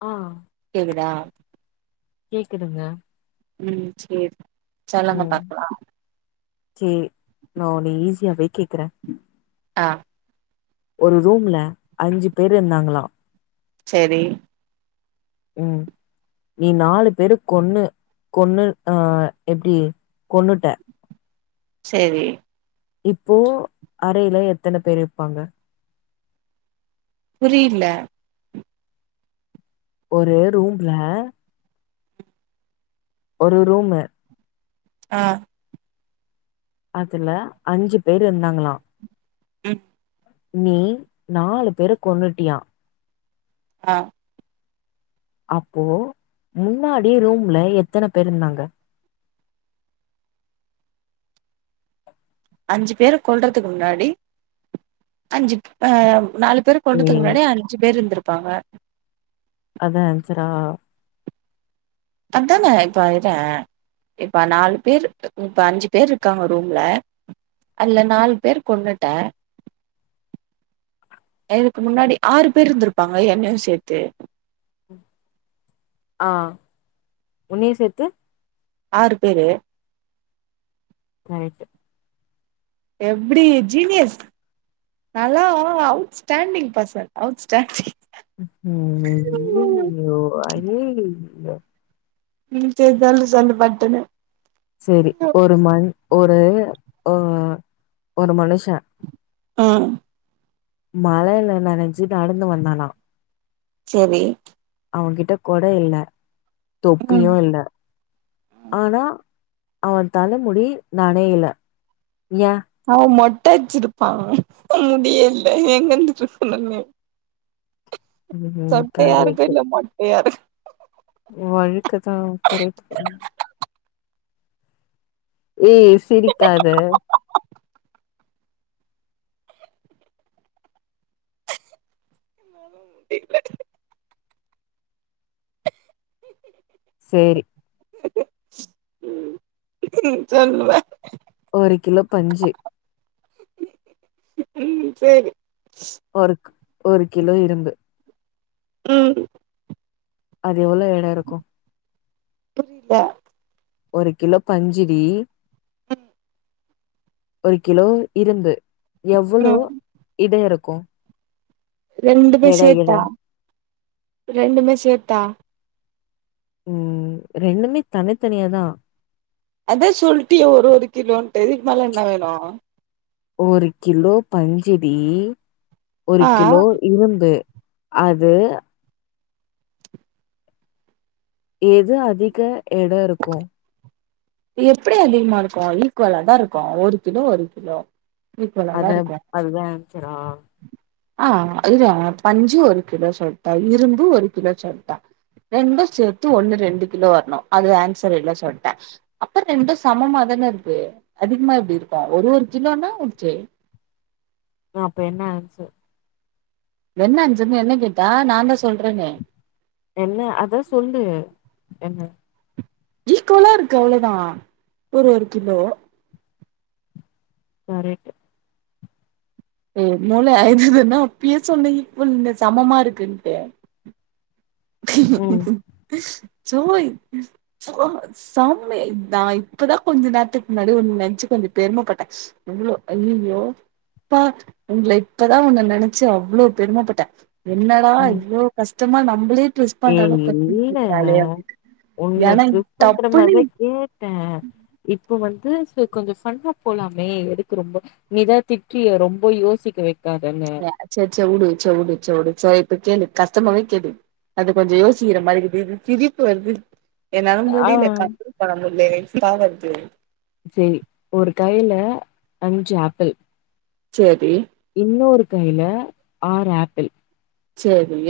ஆ கேக்குதா கேக்குதுங்க ம் சேரி சொல்லுங்க ம் பாக்கலா சேரி நா உன்ன ஈஸியாவே கேக்குற அ ஒரு ரூம்ல் அஞ்சு பேர் இருந்தாங்ளா செரி ம் நீ நாலு பேரு கொன்னு கொன்னு அ எப்டி கொன்னுட்ட செரி இப்போ அறையில எத்தன பேர் இருப்பாங்க புரியில ஒரு ரூம்ல ஒரு ரூமு அ அதுல அஞ்சு பேர் இருந்தாங்களா ம் நீ நாலு பேரு கொன்னுட்டியா அ அப்போ முன்னாடி ரூம்ல எத்தன பேர் இருந்தாங்க அஞ்சு பேரு கொல்றதுக்கு முன்னாடி அஞ்சு அ நாலு பேரு ஏ கொல்றதுக்கு முன்னாடி அஞ்சு பேர் இருந்திருப்பாங்க அதா ஆன்சரா அதான இப்ப இற இப்ப நாலு பேர் இப்ப அஞ்சு பேர் இருக்காங்க ரூம்ல அல்ல நாலு பேர் கொன்னுட்ட எனதுக்கு முன்னாடி ஆறு பேர் இருந்திருப்பாங்க என்னயு சேத்து ஆ உன்னிய சேத்து ஆறு பேரு ரைட்டு எப்டி ஜீனியஸ் நல்லா அவுட்ஸ்டாண்டிங் பர்சன் அவுட் ஸ்டாண்டிங் ம் ஐயயயோ ஐயய் ம் சரி சொல்லு சொல்லு பட்டுனு செரி ஒரு மண் ஒரு அ ஒரு மனுஷ அ மழையில நனஞ்சி நடந்து வந்தானா செரி அவங்கிட்ட கொட இல்ல ம் தொப்பியு இல்ல ஆனா அவ தலமுடி நனையல ஏ அவ மொட்ட அச்சிருப்பா முடியல எங்கந்துட்டு ம்ஹ்ம். சொட்டயாருக்கு இல்ல மொட்டயாரு வழுக்கதா கரெட்டுதா ஏ சிரிக்காத இல்ல சேரி சொல்லுவ ஒரு கிலோ பஞ்சு ம் சேரி ஒரு ஒரு கிலோ இரும்பு ம் அது எவ்வளோ எட இருக்கும் புரில ஒரு கிலோ பஞ்சு டீ ம் ஒரு கிலோ இரும்பு எவ்ளோ ம் இடோம் இருக்கும் ரெண்டுத்துயும் எட எட. சேத்தா ரெண்டுமே சேர்த்தா ரெண்டுமே தனித்தனியா தான் அதான் சொல்ட்டியே ஒரு ஒரு கிலோன்ட்டு இதுக்கு மேல என்ன வேணும் ஒரு கிலோ பஞ்சு டி ஒரு ஆ கிலோ இரும்பு அது எது அதிக எடோம் இருக்கும் எப்டி அதிகமா இருக்கும் ஈக்குவலா தான் இருக்கும் ஒரு கிலோ ஒரு கிலோ அத ஈக்குவலாதான் இருக்கும் அதுதான் ஆன்ஸரா? ஆ அதுதான் பஞ்சு ஒரு கிலோ சொல்ட்ட இரும்பு ஒரு கிலோ சொல்ட்ட ரெண்டும் சேத்து ஒண்ணு ரெண்டு கிலோ வர்ணோ அது ஆன்சர் இல்லனு சொல்ட்ட அப்பர் ரெண்டு சமமா தான இருக்கு அதிகமா எப்டி இருக்கும் ஒரு ஒரு கிலோனா ஓக்கே ஆ அப்ப என்ன ஆன்சர் என்ன ஆன்சருனு என்ன கேட்டா நான் தான் சொல்றனே என்ன அதான் சொல்லு என்ன ஈக்குவலா இருக்கு அவ்ளோதான் ஒரு ஒரு கிலோ கரெட் ஏ மூள இத தான்னா அப்பயே சொன்ன ஈக்குவல்னு சமமா இருக்குன்ட்டு ம், சொவோய் சா செம்மேய் நான் இப்பதான் கொஞ்சோ நேரத்துக் முன்னாடி உன்ன நினச்சு கொஞ்சோ பெருமப்பட்டன் எவ்ளோ ஐய்ஐய்யோ பா உங்கள இப்பதான் ஒன்னு நனச்சு அவ்ளோ பெருமப்பட்டன் என்னடா ம். இவ்ளோ கஷ்டமா நம்ளே டுஸ் ஏய் பண்ணறளவுக்கு கோஸ்டின் இல்ல. கேக்குறாலே அப்டினு ஏன்னா டப்புனு டன் இப்ப வந்து சேர் கொஞ்சோ ஃபன்னாப் போலாமே எதுக்கு ரொம்ப நீதா திட்றியே ரொம்ப யோசிக்க வை எ சச்ச உடு ச்ச உடு ச்ச உடு ச இப்ப கேளு கஷ்டமாவே கேளு அது கொஞ்சோ யோசிக்கிற மாரி இருக்குது எனக்கு சிரிப்பு வருது என்னா ஆ. முடில கன்ட்ரோல் பண்ண முடில சிரிப்பா வருது சேரி ஒரு கையில அஞ்சு ஆப்பிள் சேரி இன்னொரு கையில ஆர் ஆப்பிள் சேரி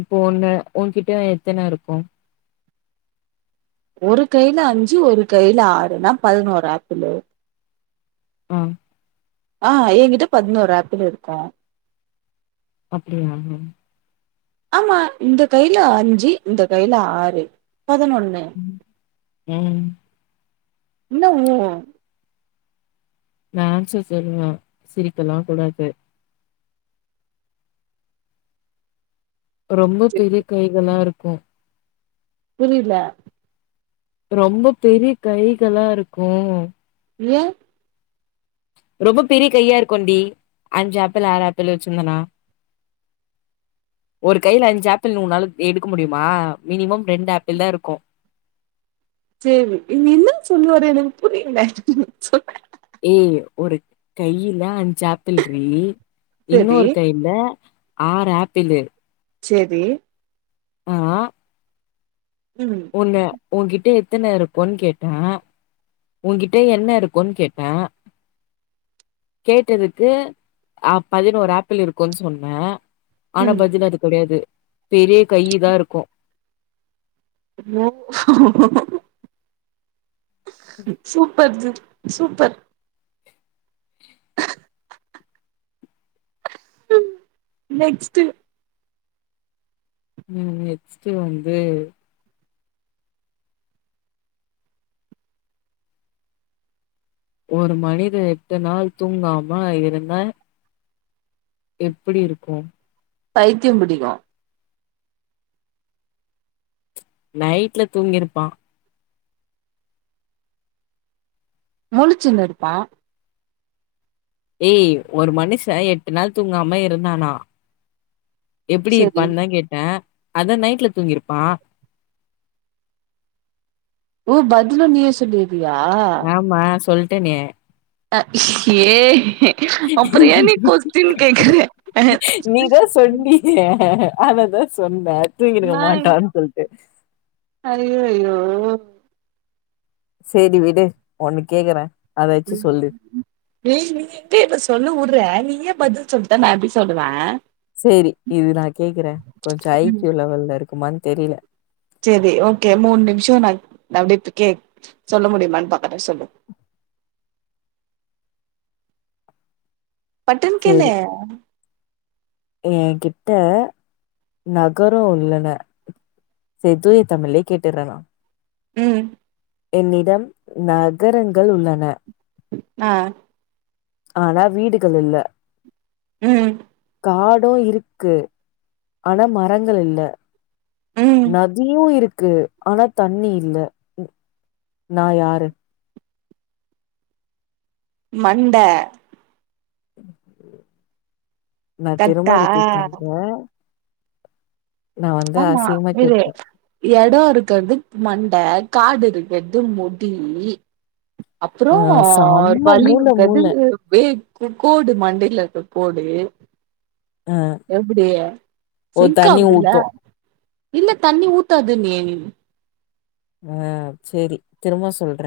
இப்போ ஒன்னு ஒன்கிட்ட எத்தன இருக்கும் ஒரு கையில அஞ்சு ஒரு கையில ஆறுன்னா பதினொரு ஆப்பிளு ஆ ஆ என்கிட்ட பதினொரு ஆப்பிளு இருக்கும் அப்டியா ஆமா இந்த கையில அஞ்சு இந்த கையில ஆறு பதனொன்னு ம் ம் என்ன உ நா அன்சர் சொல்லுவ சிரிக்கல்லா கூடாது ரொம்ப பெரிய கைகளா இருக்கு புரில ரொம்ப பெரிய கைகளா இருக்கு ஏன் ரொம்ப பெரிய கையா இருக்குண்டி அஞ்சு ஆப்பிள் ஆறு ஆப்பிள் வெச்சுருந்தனா ஒரு கைல அஞ்சு ஆப்பிள் உன்னால எடுக்க முடியுமா மினிமம் ரெண்டு ஆப்பிள் தா இருக்கு சேரி இன் இன்னனு சொல்லு ஒரு எனக்கு புரியல சொல்லு ஏய் ஒரு கையில அஞ்சு ஆப்பிள்றி செரி இன்னொரு கை யில ஆறு ஆப்பிளு சேரி ஆ ம் உன்ன உன் கிட்ட எத்தன இருக்குன் கேட்ட உன்கிட்ட என்ன இருக்குன் கேட்ட கேட்டதுக்கு ஆ பதினோரு ஆப்பிள் இருக்குன் சொன்ன ஆனா ம் பதில் அது கெடயாது பெரிய கை தா இருக்கு ஓ சூப் பர்து சூப்பர் நெக்ஸ்டு ம் நெக்ஸ்டு வந்து ஒரு மனித எட்டு நாள் தூங்காம இருந்தா எப்டி இருக்கு பைத்தியோ புடிக்கு நைட்ல தூங்கிருப்பா மூலுசின்ருப்பா ஏய் ஒரு மனுஷ எட்டு நாள் தூங்காம இருந்தானா எப்டி செரி இருப்பான் தா கேட்ட அதா நைட்ல தூங்கிருப்பா ஓ பதிலு நீயே சொல்லி வியா ஆமா சொல்டனே அ ஏ அப்றோ என் நீ கொஸ்டின் கேகுற ய ஆதனதா சொன்ன தூங்கிருக்க மாட்டான் சொல்டு அய்யோயோ சேரி விடு ஒன்னு கேக்கற ம் ஏ நீ எங்க என்ன சொல்ல உட்ற நீ ஏ பதில் சொல்ட்ட நா எப்டி சொல்லுவ சேரி இது நா கேக்குற கொஞ்சோ ஐ கியூ லெவல்ல இருக்குமான் தெரில சேரி ஓகே மூண் நிம்ஷொ நா அப்டெ கே சொல்ல முடியுமான் பாக்குற சொல்லு பட்டுன் கேலு சேரி என்கிட்ட நகறோ உள்ள செ தூய தமிழே கேட்டுறனா ம் என்னிடம் நகரங்கள் உள்ளன அ ஆனா வீடுகள் இல்ல ம் ஆடு இருக்கு ஆனா மரங்கள் இல்ல ம் நதியு இருக்கு ஆனா தண்ணி இல்ல நா யாரு மண்ட நா திரும்ப கட்டா ரிபீப் பண்ற ஆமா அசிங்கமா விரு கேப்பே எடொ இருக்கறது மண்ட காடு இருக்கறது முடி அப்றொ அ செம்ம வலி மூள மூள இருக்கற்து வே க்கோடு மண்டைல இருக கோடு அ எப்டி ஓ சிங் தண்ணி ஆகுதுல்ல ஊத்து இல்ல தண்ணி ஊத்தாது நீ அ சேரி திரும்ப சொல்ற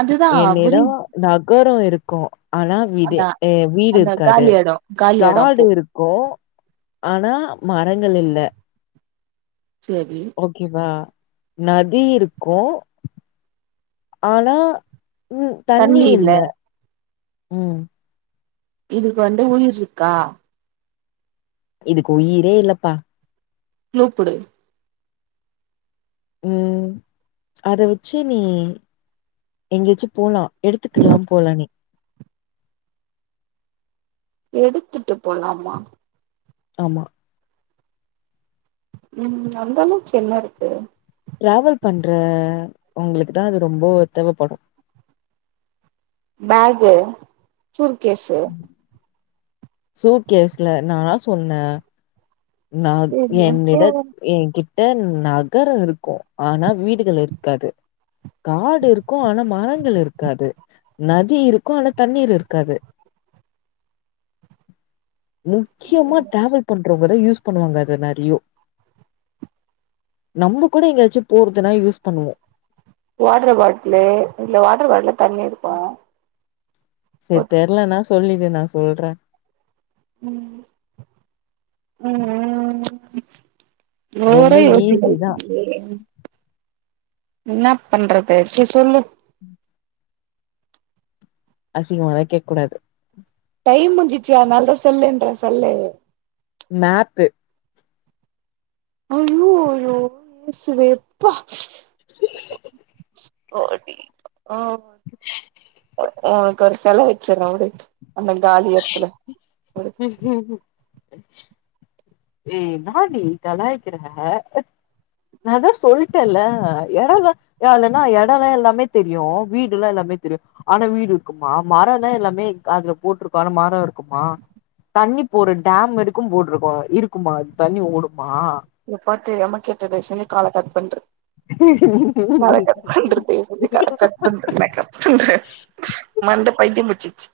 அதுதான் என்னிடம் புரியுது நகரொ இருக்கு ஆனா விடு அந்த வீடு அந்த இருக்காது காலி எடம் காலி எடம் காடு அப்போ இருக் கொ ஆனா மரங்கள் இல்ல செரி ஓகேவா நதி இருக்கு ஆனா ம் தண்ணி இல்ல ம் இதுக்கு வந்து உயிர்ருக்கா இதுக்கு உயிரே இல்லப்பா க்லூக்குடு ம் அத வச்சி நீ எங்கோயாச்சி போலா எடுத்துக்கலா போலா நீ எடுத்துட்டு போலாமா ஆமா ம் அந்த அளவுக் என்ன இருக்கு டிராவல் பண்ற உங்ளுக்கு தா அது ரொம்போ தேவபடு பேகு சுர்கேஸு சூட்கேஸ்ல நானா சொன்ன நா என்னிடத் ஏ கிட் ட்டநகரோ இருக்கு ஆனா வீடுகள் இருக்காது காடு இருக்கு ஆனா மரங்கள் இருக்காது நதி இருக்கு ஆனா தண்ணீர் இருக்காது [inaudible] முக்கியமா ட்ராவல் பண்றவங்கதா யூஸ் பண்ணுவாங்க அத நறியோ நம்ம கூட எங்காச்சு போறதுனா யூஸ் பண்ணுவோ வாட் ரு பாட்லு இல்ல வாட்ரு பாட்லு தண்ணி இருக்கு சேர் தெர்லனா சொல்லிடு நா சொல்ற ம் ம் ம் ஓவற ரொம்ப யோசி ஈஸி தான். [unintelligible] என்னப் பண்றது சே சொல்லு உம் அசிங்மாள கேக்கூடாது டைம் முஞ்சிச்சு அதனால தா செல்லுன்றே செல்லு மேப்பு அயோ அயோ ஏசுதேப்பா ஓ அனிக்கி ஒன்க்கு ஒரு செல வச்சற விடு அந்த காலி எட்த்துல உம் உம் [unintelligible] ஏ என்னாடி கலாய்க்கிர அ நாதா சொல்ட்டேல்ல எடல்வ ஏ இல்லன்னா எடலா எல்லாமெ தெரியு வீடு ல்லா எல்லாமே தெரியு ஆனா வீடு இருக்குமா மரனா எல்லாமே அதுல போட்ருக்கு ஆனா மரோ இருக்குமா தண்ணி போற டேம் இருக்கு போட்ருக்கோ இருக்குமா அது தண்ணி ஓடுமா எப்பா தெரியாம கேட்டே தயவ்செஞ்சி கால கட் பண்று கால ஓடுமா கட் பண்று தைவ்செஞ்சு கால கட் ன்ற நா கட் பன்ற மண்ட பைத்தியம்புச்சிச்சு